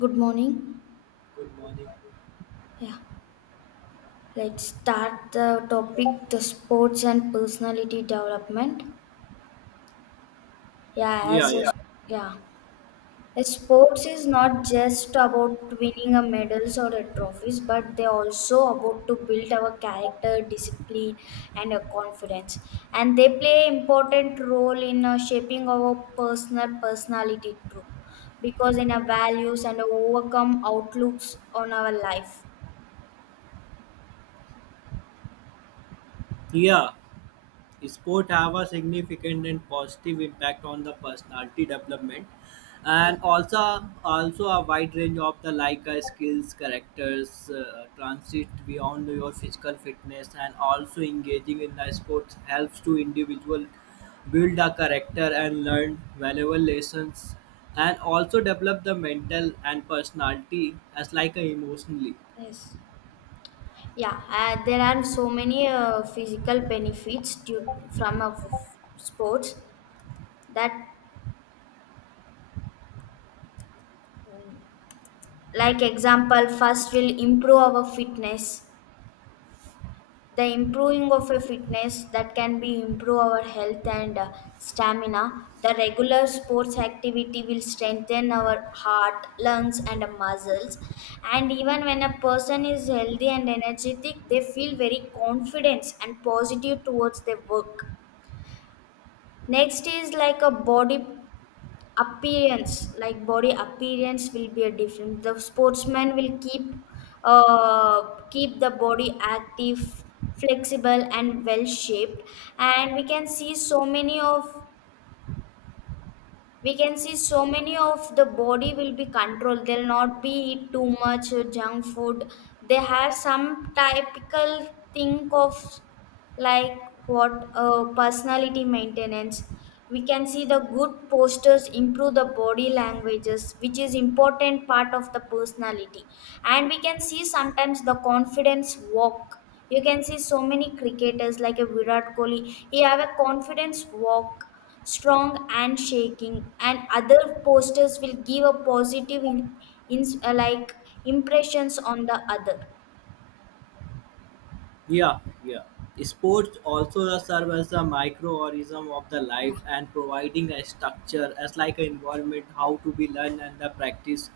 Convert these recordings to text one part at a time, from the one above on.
Good morning. Good morning. Yeah, let's start the topic the sports and personality development. Yeah, Yeah, as a, yeah. Yeah. yeah, A sports is not just about winning a medals or a trophies, but they also about to build our character, discipline, and a confidence. And they play important role in shaping our personality too, because in our values and overcome outlooks on our life. Yeah. Sport have a significant and positive impact on the personality development Yeah. and also a wide range of the like skills characters transit beyond your physical fitness, and also engaging in the sports helps to individual build a character and learn valuable lessons, and also develop the mental and personality as like a emotionally. Yes. Yeah, there are so many physical benefits due from sports that, like example, first will improve our fitness. The improving of a fitness that can be improve our health and stamina. The regular sports activity will strengthen our heart, lungs, and muscles. And even when a person is healthy and energetic, they feel very confident and positive towards their work. Next is like a body appearance, like body appearance will be a different, the sportsman will keep uh keep the body active, flexible and well shaped. And we can see so many of the body will be controlled, they'll not be eat too much junk food. They have some typical think of, like, what personality maintenance, we can see the good posters improve the body languages, which is important part of the personality. And we can see sometimes the confidence walk, you can see so many cricketers like a Virat Kohli, he have a confidence walk, strong and shaking, and other posters will give a positive in like impressions on the other. Yeah, yeah. Sports also serve as the microorganism of the Yeah. life and providing a structure as like an environment how to be learned and the practice.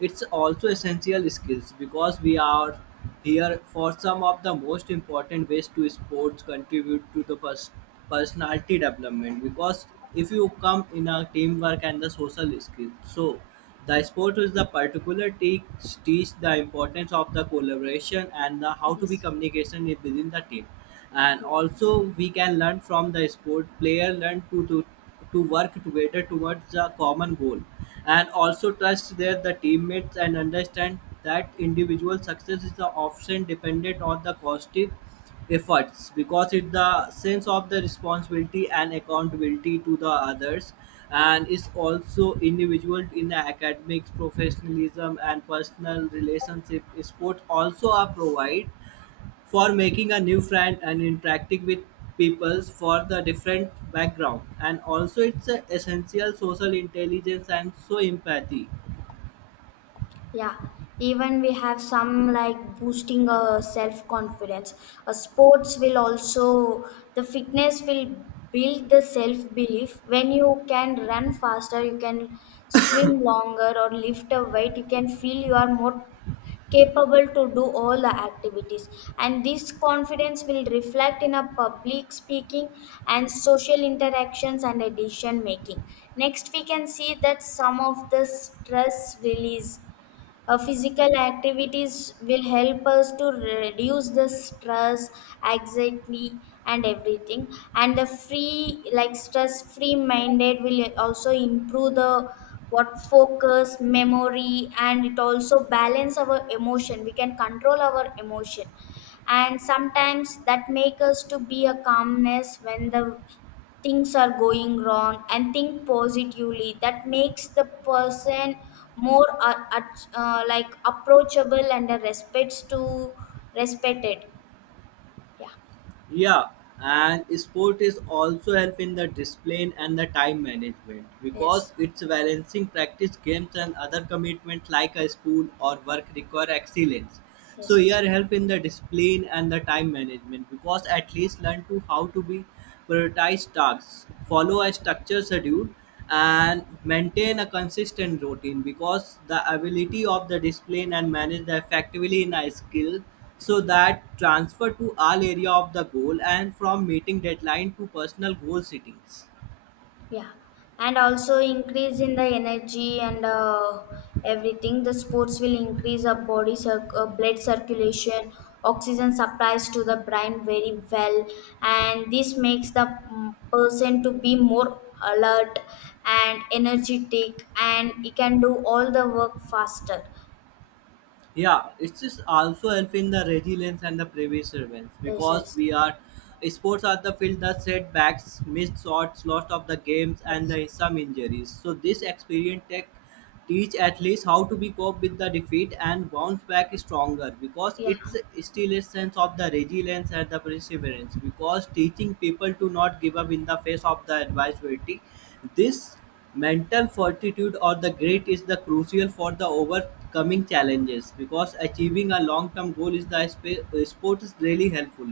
It's also essential skills because we are here for some of the most important ways to sports contribute to the first personality development, because if you come in a teamwork and the social skills, so the sport is the particular teach the importance of the collaboration and the how to be communication within the team. And also we can learn from the sport player learn to work together towards the common goal, and also trust their the teammates and understand that individual success is the often dependent on the positive efforts because it the sense of the responsibility and accountability to the others. And is also individual in the academics professionalism and personal relationship, sport also are provide for making a new friend and interacting with peoples for the different background, and also it's a essential social intelligence and so empathy. Yeah, even we have some like boosting self confidence. Sports will also, the fitness will build the self belief. When you can run faster, you can swim longer, or lift a weight, you can feel you are more capable to do all the activities. And this confidence will reflect in a public speaking and social interactions and a decision making. Next, we can see that some of the stress release, physical activities will help us to reduce the stress, anxiety, and everything. And the free, like stress free minded, will also improve the what focus, memory, and it also balance our emotion. We can control our emotion, and sometimes that make us to be a calmness when the things are going wrong and think positively, that makes the person more like approachable and respects to respected. Yeah. Yeah, and sport is also help in the discipline and the time management because Yes. it's balancing practice games and other commitments like a school or work require excellence. So Yes. Yes. here help in the discipline and the time management because at least learn to how to be prioritize tasks, follow a structured schedule and maintain a consistent routine, because the ability of the discipline and manage the effectively in a skill, so that transfer to all area of the goal and from meeting deadline to personal goal settings. Yeah, and also increase in the energy and everything. The sports will increase our body blood circulation, oxygen supplies to the brain very well, and this makes the person to be more alert and energetic, and he can do all the work faster. Yeah, it's just also helping the resilience and the perseverance Yes, because yes, we are sports are the field the setbacks, missed shots, loss of the games, and yes. the some injuries. So this experience tech teach athletes how to be cope with the defeat and bounce back stronger because Yeah. it's still a sense of the resilience and the perseverance, because teaching people to not give up in the face of the adversity. This mental fortitude or the grit is the crucial for the overcoming challenges because achieving a long-term goal is the sports really helpful.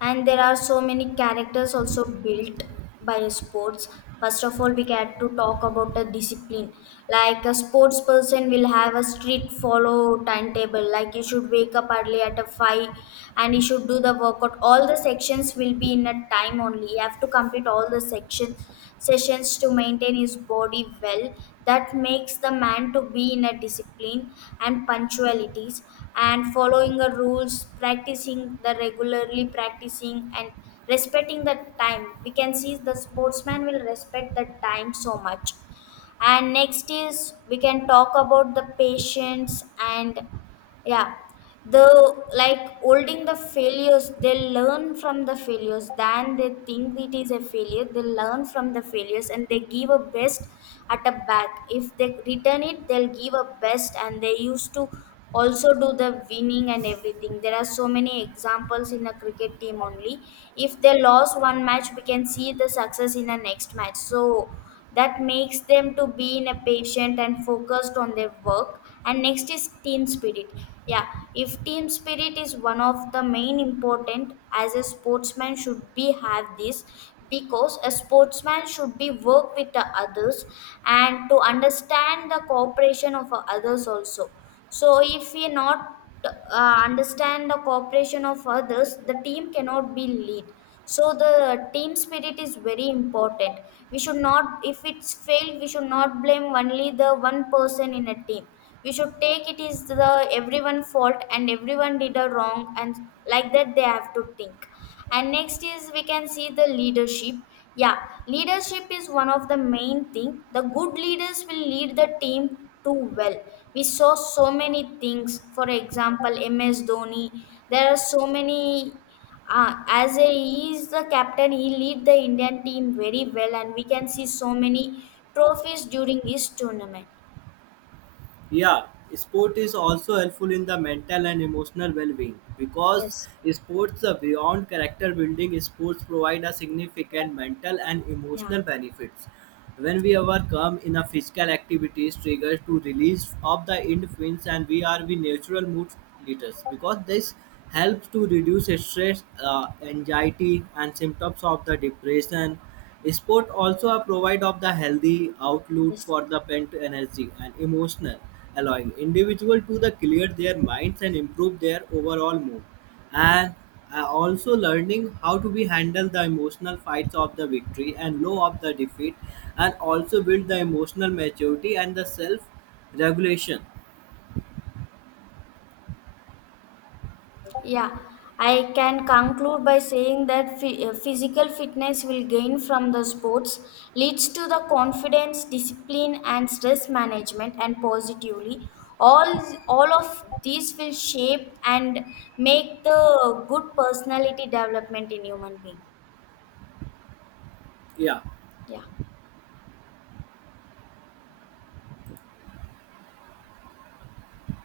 And there are so many characters also built by sports. First of all, we get to talk about the discipline, like a sports person will have a strict follow timetable, like you should wake up early at a 5 and you should do the workout, all the sections will be in a time only, you have to complete all the sections, sessions to maintain his body well. That makes the man to be in a discipline and punctualities, and following the rules, practicing the regularly practicing and respecting the time. We can see the sportsman will respect the time so much. And next is we can talk about the patience and, yeah, the like holding the failures, they learn from the failures, than they think it is a failure they learn from the failures and they give a best at a back, if they return it they'll give a best and they used to also do the winning and everything. There are so many examples in a cricket team only, if they lost one match we can see the success in the next match. So that makes them to be in a patient and focused on their work. And next is team spirit. Yeah. If team spirit is one of the main important, as a sportsman should be have this, because a sportsman should be work with the others and to understand the cooperation of others also. So, if we not understand the cooperation of others, the team cannot be lead. So, the team spirit is very important. We should not, if it's failed, we should not blame only the one person in a team. We should take it is the everyone fault and everyone did a wrong, and like that they have to think. And next is we can see the leadership. Yeah. Leadership is one of the main thing, the good leaders will lead the team too well. We saw so many things, for example, MS Dhoni, there are so many, he is the captain, he lead the Indian team very well and we can see so many trophies during his tournament. Yeah, sport is also helpful in the mental and emotional well-being because Yes. sports are beyond character building. Sports provide a significant mental and Yeah. emotional benefits. When we overcome in a physical activities triggers to release of the endorphins and we are the natural mood leaders because this helps to reduce stress, anxiety, and symptoms of the depression. Sport also a provide of the healthy outlet Yes. for the pent energy and emotional, allowing individual to the clear their minds and improve their overall mood. And also learning how to be handle the emotional fights of the victory and low of the defeat, and also build the emotional maturity and the self regulation. Yeah, I can conclude by saying that physical fitness will gain from the sports leads to the confidence, discipline, and stress management, and positively. All of these will shape and make the good personality development in human being. Yeah. Yeah.